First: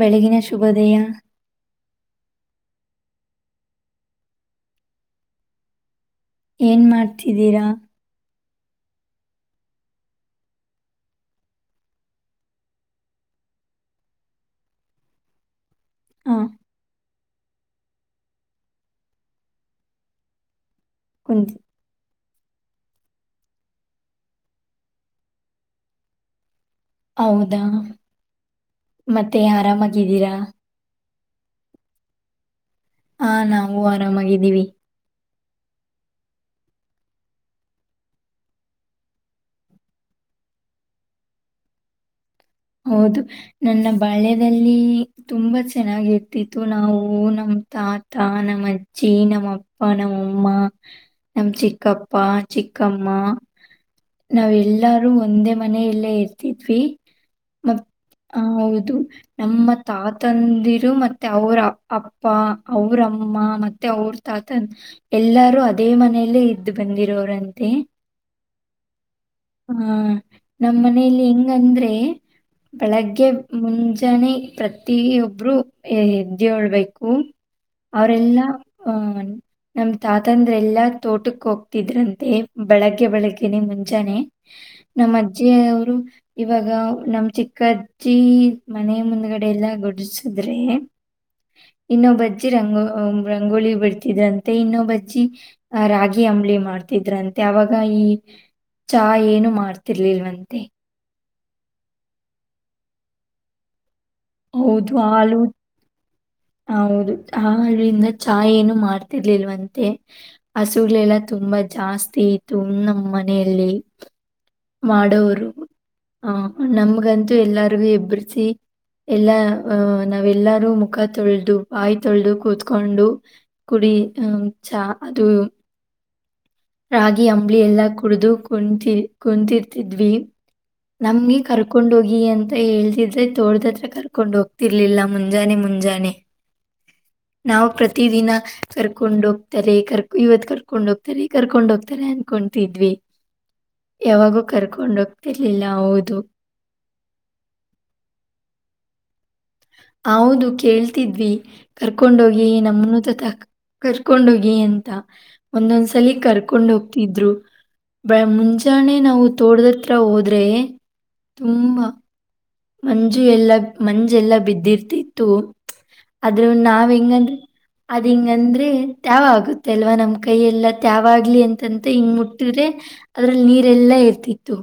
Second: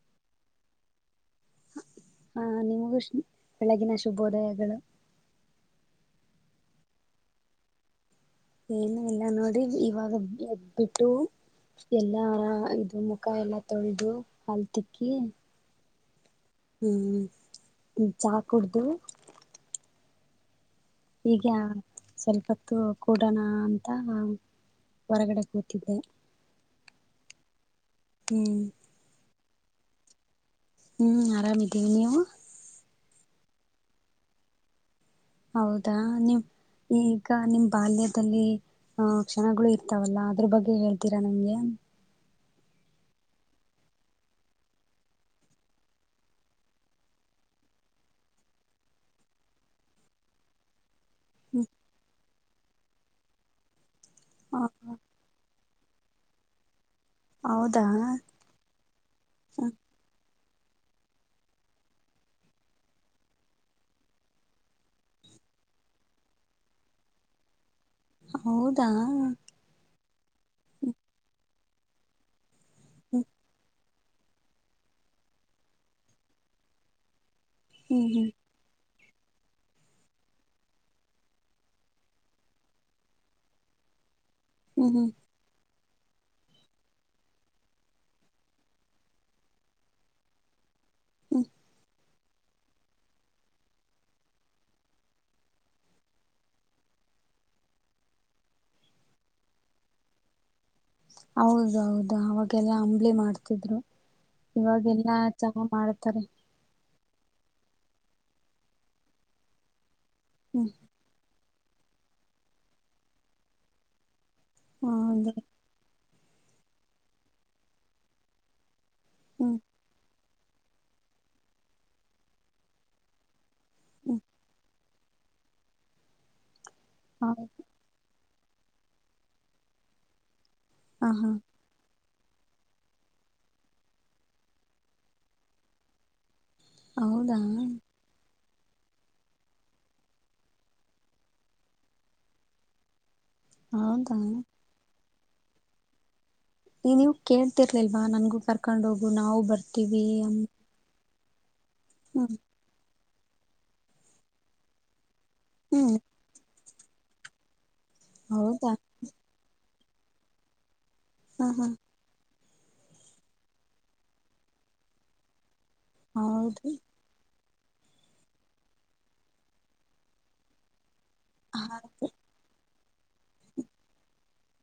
ಬೆಳಗಿನ ಶುಭೋದಯ. ಹ ನಿಮಗೂ ಬೆಳಗಿನ ಶುಭೋದಯಗಳು. ಏನ ಮಾಡ್ತಿದ್ದೀರಾ. ಏನು ಇಲ್ಲ ನೋಡಿ ಇವಾಗ ಎದ್ಬಿಟ್ಟು, ಎಲ್ಲಾರ ಇದು ಮುಖ ಎಲ್ಲಾ ತೊಳೆದು, ಹಲ್ ತಿಕ್ಕಿ, ಹಾ, ಹ್ಮ್ ಚಾ ಕುಡ್ದು. ಈಗ, ಕುಂತ್ ಸ್ವಲ್ಪತ್ತು ಕೂಡಣ ಅಂತ ಹೊರಗಡೆ ಕೂತಿದ್ದೆ. ಹೌದಾ ಹ್ಮ್ ಮತ್ತೆ ಆರಾಮಾಗಿದ್ದೀರಾ ಹ್ಮ್ ಆರಾಮಿದ್ದೀವಿ ನೀವು ಹಾ ನಾವು ಆರಾಮಾಗಿದ್ದೀವಿ ಹೌದಾ ನೀವು ಈಗ ನಿಮ್ಮ್ ಬಾಲ್ಯದಲ್ಲಿ ಹ ಕ್ಷಣಗಳು ಇರ್ತಾವಲ್ಲಾ ಅದ್ರ ಬಗ್ಗೆ ಹೇಳ್ತೀರಾ ನಂಗೆ ಹೌದು ನನ್ನ ಬಾಳ್ಯದಲ್ಲಿ ತುಂಬಾ ಚೆನ್ನಾಗಿರ್ತಿತ್ತು ನಾವು ನಮ್ಮ ತಾತ ನಮ್ಮ ಅಜ್ಜಿ ನಮ್ಮಪ್ಪ ನಮ್ಮಪ್ಪ ನಮ್ಮಮ್ಮ ನಮ ಚಿಕ್ಕಪ್ಪ ಚಿಕ್ಕಮ್ಮ ನಾವ ಎಲ್ಲಾರು ಒಂದೇ ಮನೆಯಲ್ಲೇ ಇರ್ತಿದ್ವಿ ಮ ಹೌದಾ ಹೌದು ನಮ್ಮ ತಾತಂದಿರು ಮತ್ತೆ ಅವ್ರ ಅಪ್ಪ ಅವ್ರಮ್ಮ ಮತ್ತೆ ಅವ್ರ ತಾತನ್ ಎಲ್ಲಾರೂ ಅದೇ ಮನೆಯಲ್ಲೇ ಇದ್ದು ಬಂದಿರೋರಂತೆ ಹೌದಾ ಹಾ ನಮ್ಮ ಹ್ಮ್ ಮನೇಲಿ ಹೆಂಗಂದ್ರೆ ಬೆಳಗ್ಗೆ ಮುಂಜಾನೆ ಪ್ರ ಪ್ರತಿ ಒಬ್ರು ಎದ್ದಳ್ಬೇಕು ಹ್ಮ್ ಹ್ಮ್ ಅವರೆಲ್ಲಾ ಅಹ್ ನಮ್ಮ ತಾತ ಅಂದ್ರೆಲ್ಲ ತೋಟಕ್ಕೆ ಹೋಗ್ತಿದ್ರಂತೆ ಬೆಳಗ್ಗೆ ಬೆಳಗ್ಗೆನೆ ಮುಂಜಾನೆ ಹ್ಮ್ ಹ್ಮ್ ನಮ್ಮ ಅಜ್ಜಿಯವರು ಇವಾಗ ನಮ್ಮ ಚಿಕ್ಕಜ್ಜಿ ಮನೆ ಮುಂದ್ಗಡೆ ಎಲ್ಲ ಗುಡಸಿದ್ರೆ ಹ್ಮ್ ಇನ್ನೊಬ್ಬಜ್ಜಿ ರಂಗೋ ರಂಗೋಲಿ ಬಿಡ್ತಿದ್ರಂತೆ ಇನ್ನೊಬ್ಬಜ್ಜಿ ಆ ರಾಗಿ ಅಂಬಲಿ ಮಾಡ್ತಿದ್ರಂತೆ ಅವಾಗ ಈ ಚಾ ಏನು ಮಾಡ್ತಿರ್ಲಿಲ್ವಂತೆ ಹೌದೌದು ಅವಾಗೆಲ್ಲಾ ಅಂಬ್ಲಿ ಮಾಡ್ತಿದ್ರು ಹೌದು ಇವಾಗೆಲ್ಲಾ ಹಾಲೂ ಚಹಾ ಮಾಡ್ತಾರೆ ಹಲು ಆಲ್ಲಿಂದ ಚಾ ಏನು ಮಾಡ್ತಿರ್ಲಿಲ್ವಂತೆ ಹ್ಮ್ ಹಸುಗಳೆಲ್ಲ ತುಂಬಾ ಜಾಸ್ತಿ ಇತ್ತು ನಮ್ಮ ಮನೆಯಲ್ಲಿ ಹೌದು ಮಾಡೋರು ಹ ನಮ್ಗಂತೂ ಎಲ್ಲರಿಗು ಎಬ್ಬ್ರಸಿ ಎಲ್ಲಾ ಹ್ಮ್ ಅಹ ನಾವೆಲ್ಲಾರೂ ಮುಖ ತೊಳೆದು ಬಾಯಿ ತೊಳೆದು ಕೂತ್ಕೊಂಡು ಕುಡಿ ಹ್ಮ್ ಹ ಚಾ ಅದು ರಾಗಿ ಹೌದು ಅಂಬಲಿ ಎಲ್ಲಾ ಕುಡಿದು ಕುಂತ ಕುಂತರ್ತಿದ್ವಿ ಹ ಹಾ ನಮ್ಗೆ ಕರ್ ಕರ್ಕೊಂಡ ಹೋಗಿ ಅಂತ ಹೇಳ್ತಿದ್ರೆ ತೋಟದತ್ರ ಕರ್ಕೊಂಡ್ ಹೋಗ್ತಿರ್ಲಿಲ್ಲ ಮುಂಜಾನೆ ಮುಂಜಾನೆ ಹೌದಾ ನಾವವು ಪ್ರತಿ ದಿನ ಕರ್ಕೊಂಡ ಹೋಗ್ತಾರೆ ಕರ್ ಇವತ್ ಕರ್ಕೊಂಡ್ ಹೋಗ್ತಾರೆ ಕರ್ಕೊಂಡ ಹೋಗ್ತಾರೆ ಅನ್ಕೊತಿದ್ವಿ ಹೌದಾ ಯಾವಾಗೂ ಕರ್ಕೊಂಡ ಹೋಗ್ ಇರ್ಲಿಲ್ಲ ಹೌದು ಈ ನೀವು ಕೇಳ್ತಿರ್ಲಿಲ್ವಾ ನನ್ಗೂ ಕರ್ಕೊಂಡ್ ಹೋಗು ನಾವು ಬರ್ತವಿ ಹೌದು ಕೇಳ್ತಿದ್ವಿ ಹ್ಮ್ ಕರ್ಕೊಂಡೋಗಿ ನಮನು ತಕ್ ಕರ್ಕೊಂಡೋಗಿ ಅಂತ ಹ್ಮ್ ಒಂದೊಂದ್ಸಲಿ ಕರ್ಕೊಂಡ ಹೋಗ್ತಿದ್ರು ಬಳ ಹೌದಾ ಮುಂಜಾನೆ ನಾವು ತೋಟದತ್ರ ಹೋದ್ರೆ ಹಾ ಹಾ ತುಂಬ ಮಂಜು ಎಲ್ಲಾ ಮಂಜ ಎಲ್ಲಾ ಬಿದ್ದಿರ್ತಿತ್ತು ಅದ್ರ ಹೌದು ನಾವ್ ಹೆಂಗಂದ್ರೆ ಅದ ಹಿಂಗಂದ್ರೆ ತ್ಯಾವ ಆಗುತ್ತೆ ಅಲ್ವಾ ನಮ್ ಕೈ ಎಲ್ಲಾ ತ್ಯಾವಾಗಿ ಹ ಅಂತಂತ ಹಿಂಗ ಮುಟ್ಟಿದ್ರೆ ಅದ್ರಲ್ಲಿ ನೀರೆಲ್ಲಾ ಇರ್ತಿತ್ತು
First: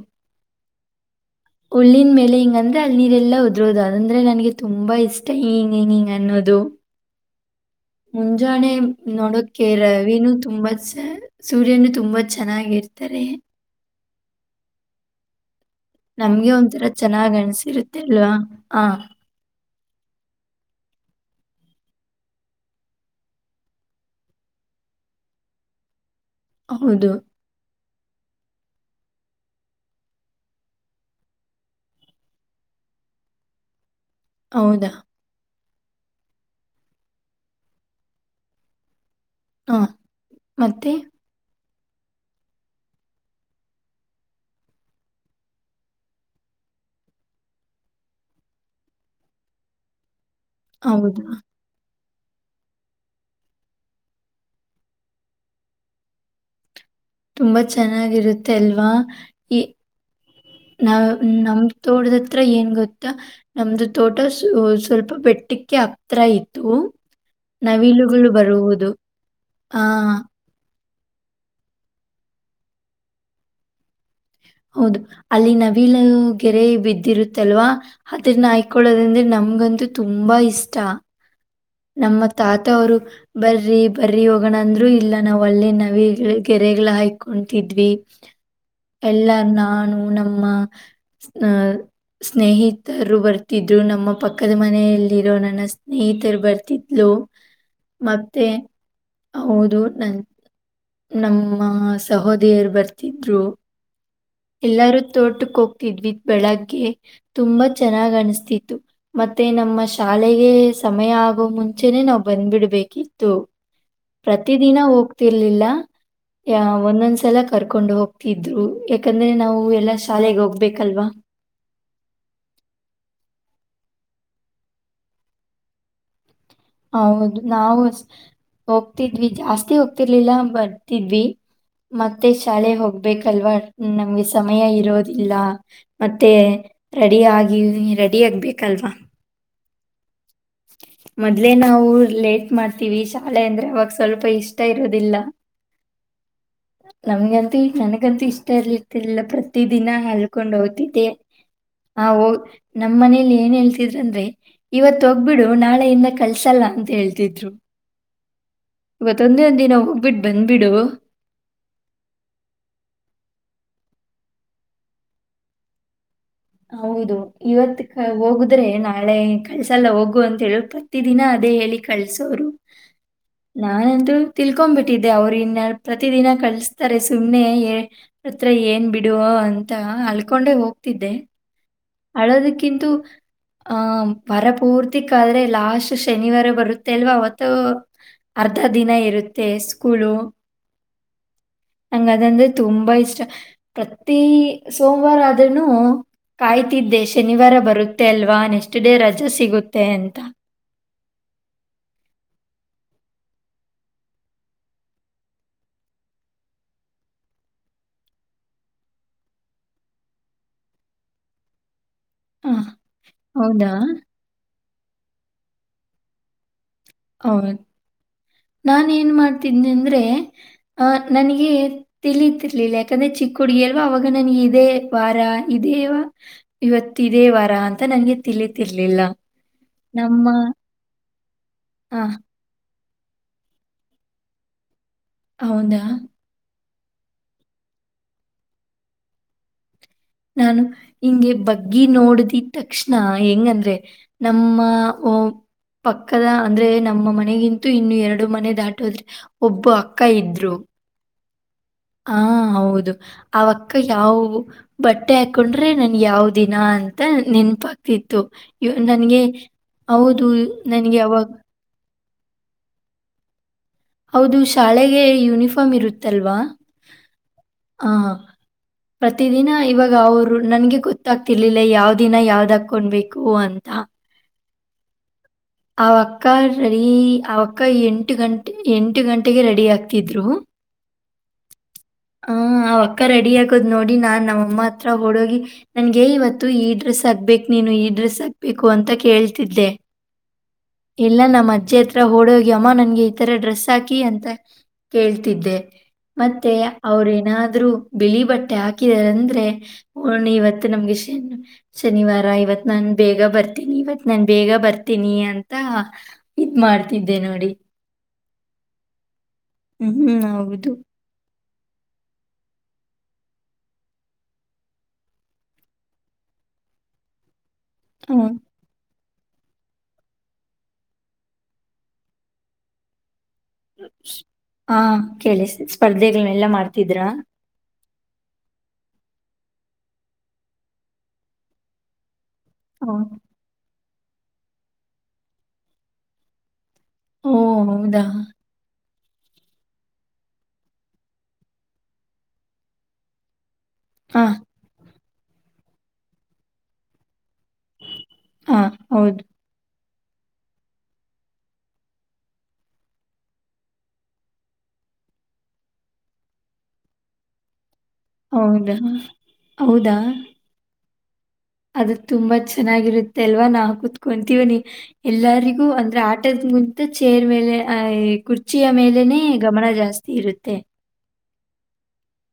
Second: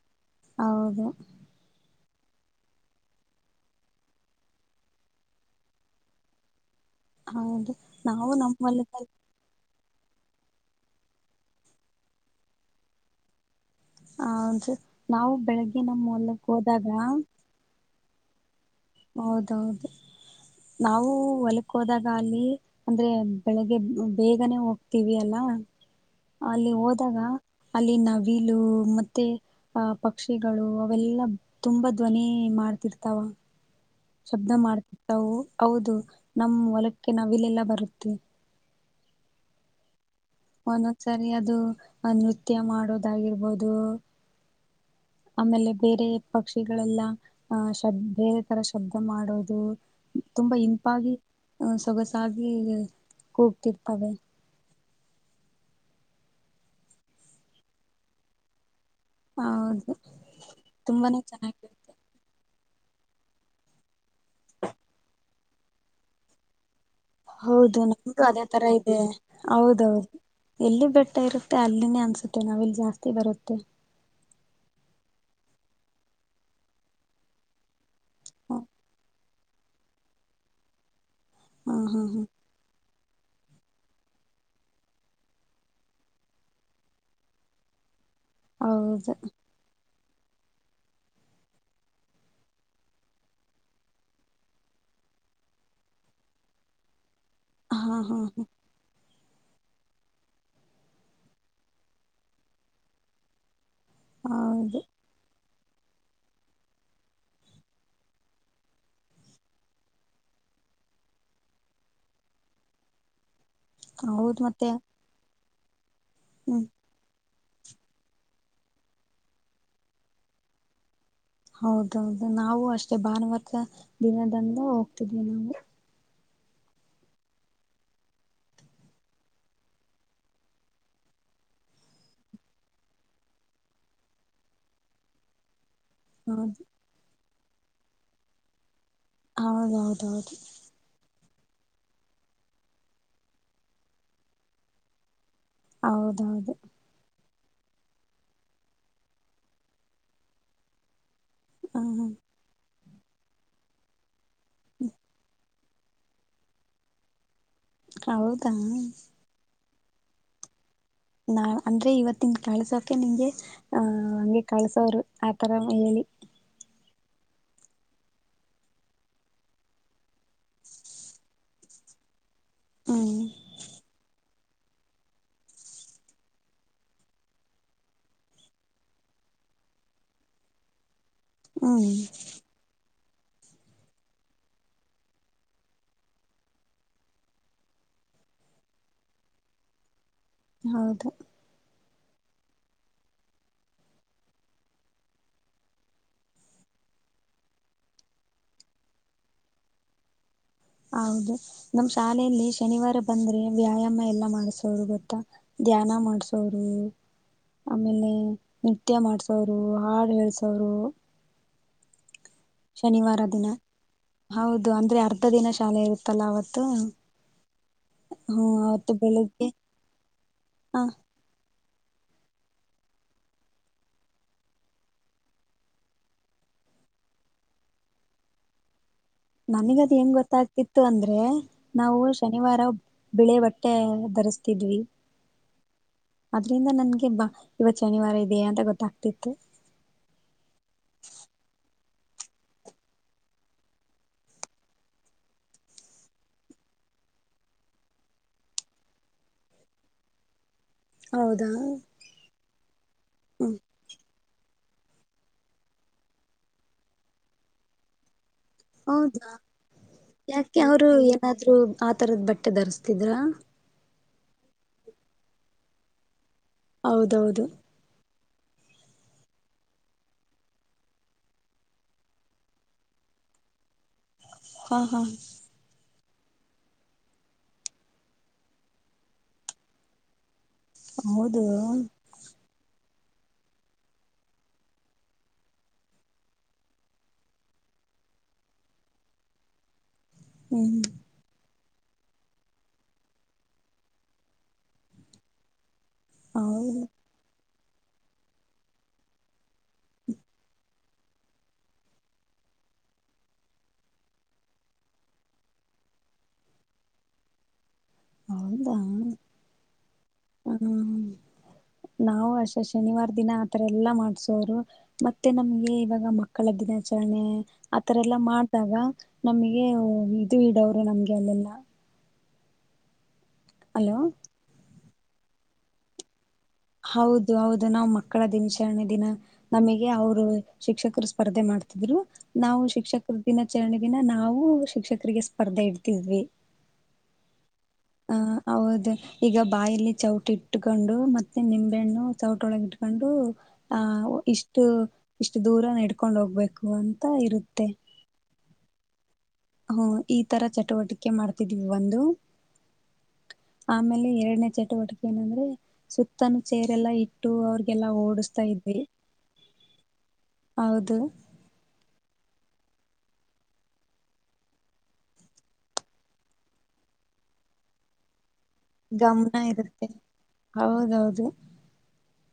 ಹೌದು ಉಳ್ಳನ್ ಮೇಲೆ ಹಿಂಗ ಅಂದ್ರೆ ಅಲ್ಲಿ ನೀರೆಲ್ಲಾ ಉದುರೋದು ಅದಂದ್ರೆ ನನಗೆ ತುಂಬಾ ಇಷ್ಟ ಹಂಗ ಹಿಂಗ ಹಿಂಗ ಅನ್ನೋದು ಹೌದು ನಾವು ನಮ್ಮ ಮುಂಜಾಣೆ ಹೊಲದಲ್ಲಿ ನೋಡದ ಕೆೇರವಿನ ತುಂಬಾ ಸೂರ್ಯನು ತುಂಬಾ ಚೆನ್ನಾಗಿರ್ತಾರೆ. ಹಸ ನಾವು ಬೆಳಗ್ಗೆ ನಮ್ಮ ಹೊಲಕ್ ಹೋದಾಗ ಗಣಿಸಿರುತ್ತೆ. ಲ್ಲ ಹೌದೌಹೌದು ನಾವು ಹೊಲಕ್ ಹೋದಾಗ ಅಲ್ಲಿ. ಅಂದ್ರೆ ಬೆಳಿಗ್ಗೆ ಬೇಗನೆ ಹೋಗ್ತೀವಿ ಅಲ್ಲ ಅಲ್ಲಿ ಹೌದು ಹೋದಾಗ ಅಲ್ಲಿ ನವಿಲು ಮತ್ತೆ ಆ ಪಕ್ಷಿಗಳು ಅವೆಲ್ಲಾ ತುಂಬಾ ಧ್ವನಿ ಮಾಡ್ತಿರ್ತಾವ ಶಬ್ದ ಹೌದಾ ಮಾಡ್ತಿತವು ಹೌದು ನಮ್ ಹೊಲಕ್ಕೆ ನವಿಲಲ್ಲೆಲ್ಲಾ ಬರುತ್ತೆ. ಹಾ ಮತ್ತೆ ಒಂದೊಂದ್ಸರಿ ಅದು ನೃತ್ಯ ಮಾಡೋದಾಗಿರ್ಬೋದು ಆಮೇಲೆ ಬೇರೆ ಪಕ್ಷಿಗಳೆಲ್ಲ. ಆಹ ಶ ಬೇರೆ ತರ ಶಬ್ದ ಮಾಡೋದು. ತುಂಬಾ ಇಂಪಾಗಿ ಹೌದು ಅಹ ಸೊಗಸಾಗಿ ಕೂಗ್ತಿರ್ತವೆ. ತುಂಬಾ ಚೆನ್ನಾಗಿರುತ್ತೆ ಅಲ್ವಾ ಈ ಹೌದು ನ್ ತುಂಬಾನೇ ನಮ ಚೆನ್ನಾಗಿರುತ್ತೆ ತೋಟದ ಹತ್ರ ಏನು ಗೊತ್ತಾ. ನಮ್ದು ತೋಟ ಸ್ವಲ್ಪ ಬೆಟ್ಟಕ್ಕೆ ಹತ್ರ ಇತ್ತು. ಹೌದು ನಮ್ದು ನವಿಲುಗಳು ಅದೇ ತರ ಬರುವುದು ಇದೆ ಆ ಹೌದೌಹೌದು. ಎಲ್ಲಿ ಬೆಟ್ಟ ಇರುತ್ತೆ ಅಲ್ಲಿನೇ ಅನ್ಸುತ್ತೆ ನಾವ ಇಲ್ಲಿ ಜಾಸ್ತಿ ಬರುತ್ತೆ. ಹೌದು ಅಲ್ಲಿ ನವಿಲು ಗೆರೆ ಬಿದ್ದಿರುತ್ತಲ್ವಾ. ಅದ್ರನ್ನ ಹ ಹಯಕೊಳ್ಳೋದಂದ್ರೆ ನಮ್ಗಂತೂ ತುಂಬ ಇಷ್ಟ. ಹಾ ಹಾ ನಮ್ಮ ಹಾ ತಾತ ಅವ್ರು ಬರ್ರಿ ಬರ್ರಿ ಹೋಗೋಣ ಅಂದ್ರು ಇಲ್ಲ ನಾವು ಅಲ್ಲೇ ನವಿಲ ಗೆರೆಗಳ ಹಾಕೊತಿದ್ವಿ. ಹೌದು ಎಲ್ಲಾರ ನಾನು ನಮ್ಮ ಅ ಸ್ನೇಹಿತರು ಬರ್ತಿದ್ರು ನಮ್ಮ ಪಕ್ಕದ ಮನೆಯಲ್ಲಿರೋ ನನ್ನ ಸ್ನೇಹಿತರು ಬರ್ ಲೋ ಹಾ ಹಾ ಮತ್ತೆ ಹೌದು ನನ್ ನಮ್ಮ ಸಹೋದಿಯರ ಬರ್ತಿದ್ರು ಹೌದು ಎಲ್ಲಾರೂ ತೋಟಕ್ಕೆ ಹೋಗ್ತಿದ್ವಿ ಬೆಳಗ್ಗೆ ತುಂಬಾ ಚೆನ್ನಾಗ್ ಅನ್ಸ್ತಿತ್ತು. ಮತ್ತೆ ನಮ್ಮ ಶಾಲೆಗೆ ಸಮಯ ಆಗೋ ಮುಂಚೆನೆ ನಾವ್ ಬಂದ ಬಿಡಬೇಕಿತ್ತು. ಹೌದು ಮತ್ತೆ ಪ್ರತಿದಿನ ಹೋಗ್ತಿರ್ಲಿಲ್ಲ ಹ್ಮ್ ಒಂದೊಂದ್ಸಲ ಕರ್ಕೊಂಡು ಹೋಗ್ತಿದ್ರು ಯಾಕಂದ್ರೆ ನಾವು ಎಲ್ಲಾ ಶಾಲೆಗೆ ಹೋಗ್ಬೇಕಲ್ವಾ. ಹೌದೌಹೌದು ನಾವು ಅಷ್ಟೇ ಭಾನುವಾರ ದಿನದಿಂದ ಹೋಗ್ತಿದ್ವಿ ನಾವು ಹೌದು ನಾವು ಹೋಗ್ತಿದ್ವಿ ಜಾಸ್ತಿ ಹೋಗ್ತಿರ್ಲಿಲ್ಲ ಬರ್ತಿದ್ವಿ. ಮತ್ತೆ ಶಾಲೆ ಹೋಗ್ಬೇಕಲ್ವಾ ನಮ್ಗೆ ಸಮಯ ಇರೋದಿಲ್ಲ. ಮತ್ತೆ ಹೌದು ರೆಡಿ ಆಗಿ ರೆಡಿ ಆಗ್ಬೇಕಲ್ವಾ. ಹೌದೌಹೌದ ಹೌದು ಮೊದ್ಲೇ ನಾವು ಲೇಟ್ ಮಾಡ್ತೀವಿ ಶಾಲೆ ಅಂದ್ರೆ ಅವಾಗ ಸ್ವಲ್ಪ ಇಷ್ಟ ಇರೋದಿಲ್ಲ. ಹೌದೌಹೌದು ನಮ್ಗಂತೂ ನನಗಂತೂ ಇಷ್ಟ ಇರ್ಲಿರ್ತಿಲ್ಲ ಪ್ರತಿ ದಿನ ಹಲ್ಕೊಂಡ್ ಹೋಗ್ತಿದ್ದೆ. ಹ ಹ ನಮ್ ಮನೇಲಿ ಏನ್ ಹೇಳ್ತಿದ್ರ ಅಂದ್ರೆ ಇವತ್ ಹೋಗ್ಬಿಡು. ನಾಳೆಯಿಂದ ಕಳ್ಸಲ್ಲ ಅಂತ ಹೇಳ್ತಿದ್ರು. ಹೌದಾ ಇವತ್ತೊಂದೇ ಒಂದ ದಿನ ಹೋಗ್ಬಿಟ್ಟು ಬಂದ್ಬಿಡು. ನಾ ಅಂದ್ರೆ ಇವತ್ತಿನ ಕಳ್ಸೋಕೆ ನಿಂಗೆ ಆಹ ಹಂಗೆ ಕಳ್ಸೋರು ಆತರ ಹೇಳಿ ಹೌದು ಇವತ್ ಹೋಗುದ್ರೆ ನಾಳೆ ಕಳ್ಸಲ್ಲ ಹೋಗು ಅಂತ ಹೇಳ್ತ ಪ್ರತಿದಿನ ಅದೇ ಹೇಳಿ ಕಳ್ಸೋರು ಹಾ ನಾನಂತೂ ತಿಳ್ಕೊಬಿಟ್ಟಿದ್ದೆ ಅವ್ರು ಇನ್ನ ಪ್ರತಿ ದಿನ ಕಳಿಸತಾರೆ ಸುಮ್ನೆ ಎ ಹತ್ರ ಏನ್ ಬಿಡು ಅಂತ ಅಲ್ಕೊಂಡೆ ಹೋಗ್ತಿದ್ದೆ ಹ್ಮ್ ಅಳೋದು ಕಿಂತೂ ಆಹ ವರ ಪೂರ್ತಿಕ್ ಆದ್ರೆ ಲಾಸ್ಟ್ ಶನಿವಾರ ಬರುತ್ತೆ ಅಲ್ವಾ ಅವತ್ತು ಅರ್ಧ ದಿನ ಇರುತ್ತೆ ಸ್ಕೂಲು ಹೌದು ನಂಗ ಅದಂದ್ರೆ ತುಂಬಾ ಇಷ್ಟಾ ಪ್ರತಿ ಸೋಮವಾರ ಆದ್ರುನು ಕಾಯ್ತಿದ್ದೆ ಶನಿವಾರ ಬರುತ್ತೆ ಅಲ್ವಾ ನೆಕಷ್ಟ ಡೇ ರಜೆ ಸಿಗುತ್ತೆ ಅಂತ ಹೌದು ನಮ ಶಾಲೆಯಲ್ಲಿ ಶನಿವಾರ ಬಂದ್ರೆ ವ್ಯಾಯಾಮ ಎಲ್ಲಾ ಮಾಡ್ಸೋದು ಗೊತ್ತಾ ಧ್ಯಾನ ಮಾಡ್ಸೋರು ಆಮೇಲೆ ನೃತ್ಯ ಮಾಡ್ಸೋರು ಹಾಡು ಹೇಳ್ಸೋರು ಆ, ಶನಿವಾರ ದಿನ ಹೌದಾ? ಹೌದು ಅಂದ್ರೆ ಅರ್ಧ ದಿನ ಶಾಲೆ ಇರುತ್ತಲ್ಲ ಅವತ್ತು ಹೌ ಹ್ಮ ನಾನ ಅವತ್ತು ಏನ್ ಬೆಳಿಗ್ಗೆ ಮಾಡ್ತಿದ್ದನಿ ಅಂದ್ರೆ ಹ ಅಹ ನನಗೆ ತಿಳತಿರ್ಲಿಲ್ಲ ಯಾಕಂದ್ರೆ ಚಿಕ್ಕ ಹುಡುಗಿ ಅಲ್ವಾ ಅವಾಗ ನನ್ಗೆ ಇದೇ ವಾರ ಇದೇವ ಇವತ್ತ ಇದೇ ವಾರ ಅಂತ ನಂಗೆ ತಿಳತಿರ್ಲಿಲ್ಲ ನನ್ ಗದ್ ಹೆಂಗ್ ಗೊತ್ತಾಗ್ತಿತ್ತು ಅಂದ್ರೆ ನಾವು ಆ, ಶನಿವಾರಬ ಬಿಳೆ ಬಟ್ಟೆ ಧರಿಸಸ್ತಿದ್ವಿ ಹೌದಾ ಅದ್ರಿಂದ ನನ್ಗೆ ಬಾ ಇವತ್ ಶನಿವಾರ ಇದೆ ಅಂತ ಗೊತ್ತಾಗ್ತಿತ್ತು ನಾನು ಹಿಂಗೆ ಬಗ್ಗಿ ನೋಡ್ದ ತಕ್ಷಣ ಹೆಂಗಂದ್ರೆ ನಮ್ಮ ಓ ಪಕ್ಕದ ಅಂದ್ರೆ ನಮ್ಮ ಮನೆಗಿಂತೂ ಇನ್ನು ಎರಡು ಮನೆ ದಾಟಿ ಹೋದ ಒಬ್ಬ ಅಕ್ಕಾ ಇದ್ರು ಹೌದಾ ಹಾ ಹೌದು ಹ್ಮ್ ಅವಕ್ಕ ಯಾವ ಬಟ್ಟೆ ಹಾಕೊಂಡ್ರೆ ನನಗ ಯಾವ ದಿನ ಅಂತ ನೆನಪ ಆಗತ್ತಿತ್ತು ನನ್ಗೆ ಹೌದಾ ಹೌದು ಯಾಕೆ ಅವರು ನನ್ಗೆ ಅವಾಗ ಏನಾದ್ರು ಆ ತರದ್ ಬಟ್ಟೆ ಧರಿಸ್ತಿದ್ರಾ ಹೌದು ಶಾಲೆಗೆ ಯೂನಿಫಾರ್ಮ್ ಇರುತ್ತಲ್ವಾ ಹೌದೌದು ಹಾ ಹ ಪ್ರತಿದಿನ ಇವಾಗ ಅವರು ನನ್ಗೆ ಗೊತ್ತಾಗ್ತಿರ್ಲಿಲ್ಲ ಯಾವ ದಿನ ಯಾವ್ದ ಹಾಕೊಂಡಬೇಕು ಅಂತಾ ಹಾ ಹಾ ಅವಕ್ಕ ರೆಡಿ ಅವಕ್ಕ ಎಂಟು ಗಂಟೆ ಎಂಟು ಗಂಟೆಗೆ ರೆಡಿ ಆಗ್ತಿದ್ರು ಹೌದು ಹ ಆ ಅಕ್ಕಾ ರೆಡಿ ಆಗೋದ್ ನೋಡಿ ನಾನ್ ನಮ್ಮಮ್ಮ ಹತ್ರ ಹೊ ಓಡೋಗಿ ನನ್ಗೆ ಇವತ್ತು ಈ ಡ್ರೆಸ್ ಹಾಕ್ಬೇಕ್ ನೀನು ಈ ಡ್ರೆಸ್ ಹಾಕ್ಬೇಕು ಅಂತ ಕೇಳ್ತಿದ್ದೆ ಹ್ಮ್ ಇಲ್ಲಾ ನಮ್ಮ ಅಜ್ಜಿ ಹತ್ರ ಓಡ ಹೋಗಿ ಅಮ್ಮ ನನ್ಗೆ ಈ ತರ ಡ್ರೆಸ್ ಹಾಕಿ ಅಂತ ಕೇಳ್ತಿದ್ದೆ ಮತ್ತೆ ಹೌದು ಅವ್ರ ಏನಾದ್ರು ಬಿಳಿ ಬಟ್ಟೆ ಹಾಕಿದಾರಂದ್ರೆ ಓ ಇವತ್ತು ನಮ್ಗೆ ಶನಿ ಶನಿವಾರ ಇವತ್ ನಾನ್ ಬೇಗ ಬರ್ತೀನಿ ಇವತ್ ನಾನ್ ಬೇಗ ಬರ್ತೀನಿ ಅಂತ ಇದ್ ಮಾಡ್ತಿದ್ದೆ ನೋಡಿ ಹೌದಾ ಹ್ಮ್ ಹ್ಮ ಹೌದು ನಾವು ಅಸ ಶನಿವಾರ ದಿನ ಆತರ ಎಲ್ಲಾ ಮಾಡ್ಸೋರು ಮತ್ತೆ ನಮ್ಗೆ ಇವಾಗ ಮಕ್ಕಳ ದಿನಾಚರಣೆ ಆತರ ಎಲ್ಲಾ ಹ್ಮ್ ಮಾಡ್ದಾಗ ನಮಗೆ ಇದು ಇಡವರು ನಮ್ಗೆ ಅಲ್ಲೆಲ್ಲ ಅಲೋ ಹಾ ಕೇಳ ಸ್ಪರ್ಧೆಗಳನೆೆಲ್ಲ ಮಾಡ್ತವಿ ಹೌದು ಹೌದು ನಮ್ಮಕ್ಕ ಮಕ್ಕಳ ದಿನಚರಣೆ ದಿನ ನಮಗೆ ಅವರು ಶಿಕ್ಷಕರು ಸ್ಪರ್ಧೆ ಮಾಡ್ತಿದ್ರು ನಾವು ಹ. ಶಿಕ್ಷಕರ ದಿನಾಚರಣೆ ದಿನ ನಾವು ಶಿಕ್ಷಕರಿಗೆ ಸ್ಪರ್ಧೆ ಇಡ್ತಿದ್ವಿ ಓ ಹೌದ ಹ ಹೌದು ಈಗ ಬಾಯಲಿ ಚೌಟ ಇಟ್ಕೊಂಡು ಮತ್ತೆ ನಿಂಬೆಹಣ್ಣು ಚೌಟ್ ಒಳಗ ಇಟ್ಕೊಂಡು ಆಹ ಹಾ ಇಷ್ಟು ಇಷ್ಟು ದೂರನ ಇಡ್ಕೊಂಡ್ ಹೋಗ್ಬೇಕು ಅಂತ ಇರುತ್ತೆ ಹಾ ಹೌದು ಹ್ಮ ಈ ತರ ಚಟುವಟಿಕೆ ಮಾಡ್ತಿದೀವಿ ಒಂದು ಆಮೇಲೆ ಎರಡನೇ ಚಟುವಟಿಕೆ ಏನಂದ್ರೆ ಸುತ್ತಲೂ ಚೇರೆಲ್ಲಾ ಇಟ್ಟು ಅವ್ರಗೆಲ್ಲಾ ಓಡು ್ತಾ ಹೌದಾ ಇದ್ವಿ ಹೌದಾ ಹೌದು [unintelligible] ಅದು ತುಂಬಾ ಚೆನ್ನಾಗಿರುತ್ತೆ ಅಲ್ವಾ ನಾ ಕುೂತ್ಕೊತೀವನಿ ಎಲ್ಲಾರಿಗೂ ಅಂದ್ರೆ ಆಟದ ಮುಂತ ಚೇರ್ ಮೇಲೆ ಆಹ್ ಕುರ್ತಿ ಗಮನ ಇರುತ್ತೆ ಹೌದೌದು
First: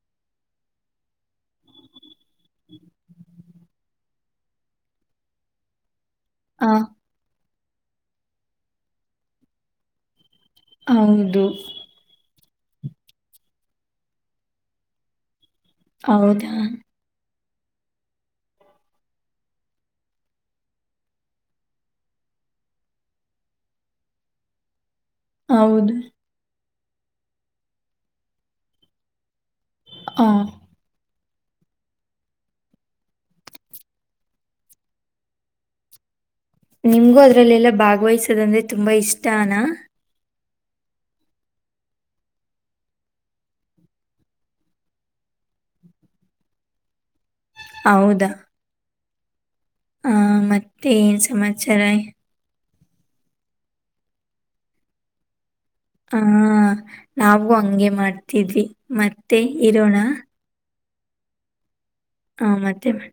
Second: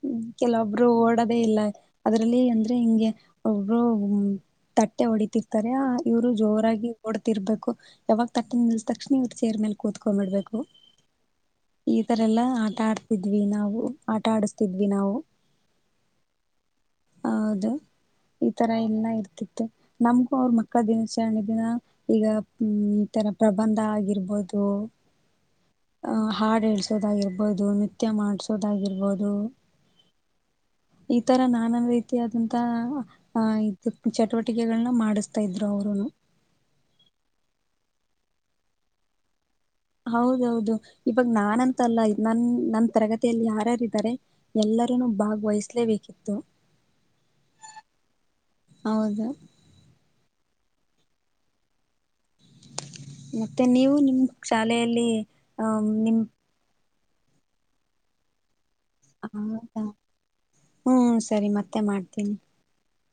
ಹ್ಮ್ ಕೆಲವೊಬ್ರು ಓಡದೇ ಇಲ್ಲ ಅದ್ರಲ್ಲಿ ಅಂದ್ರೆ ಹಿಂಗೆ ಒಬ್ರು ತಟ್ಟೆ ಹೊಡಿತಿರ್ತಾರೆ ಇವ್ರು ಆ ಜೋರಾಗಿ ಓಡ್ತಿರ್ಬೇಕು ಯಾವಾಗ ತಟ್ಟ ನಿಲ್ ತಕ್ಷಣ ಇವ್ರ ಚೇರ್ ಮೇಲೆ ಕೂತ್ಕೊಂಡಬಿಡ್ಬೇಕು ಹೌದು ಈ ತರ ಎಲ್ಲಾ ಆಟ ಆಡ್ತಿದ್ವಿ ನಾವು ಆಟ ಆಡಿಸತಿದ್ವಿ ನಾವು ಹೌದಾ ಹೌದು ಈ ತರ ಎಲ್ಲ ಇರ್ತಿತ್ತು ನಮ್ಗೂ ಅವರು ಮಕ್ಕಳ ದಿನಾಚರಣೆ ದಿನ ಈಗ ಈ ತರ ಪ್ರಬಂಧ ಆಗಿರ್ಬೋದು ಹೌದು ಹಾಡುಳ್ಸೋದಾಗಿಿರ್ಬಹದು ನೃತ್ಯ ಮಾಡ್ಸೋದಾಗಿರ್ಬಹದು ಹಾ ಈತರ ನಾನಾನ್ ರೀತಿಯಾದಂತ ಹ ಇದು ಚಟುವಟಿಕೆಗಳನ್ನ ಮಾಡಿಸ್ತಾ ಇದ್ರು ಅವರುನು ನಿಮ್ಗೂ ಅದ್ರಲ್ಲೆಲ್ಲಾ ಭಾಗ್ವಹಿಸೋದ ಅಂದ್ರೆ ತುಂಬಾ ಇಷ್ಟನಾ ಹೌದೌದು ಇವಾಗ ನಾನಂತಲ್ಲ ನನ್ ನನ್ ತರಗತಿಯಲ್ಲಿ ಯಾರ್ಯಾರಿದ್ದಾರೆ ಎಲ್ಲರೂನು ಭಾಗ್ವಹಿಸ್ಲೇಬೇಕಿತ್ತು ಹೌದಾ ಹೌದು ಹ ಮತ್ತೆ ಏನ್ ಸಮಾಚಾರ ಮತ್ತೆ ನೀವು ನಿಮ್ ಶಾಲೆಯಲ್ಲಿ ಅ ಹಾ ನಿಮ್ ನಾವು ಹಂಗೆ ಮಾಡ್ತಿದ್ವಿ ಮತ್ತೆ ಹದಾ ಇರೋಣ ಹ್ಮ್ ಸರಿ ಮತ್ತೆ ಮಾಡ್ತೀನಿ ಹಾ ಮತ್ತೆ ಮತ್ತೆ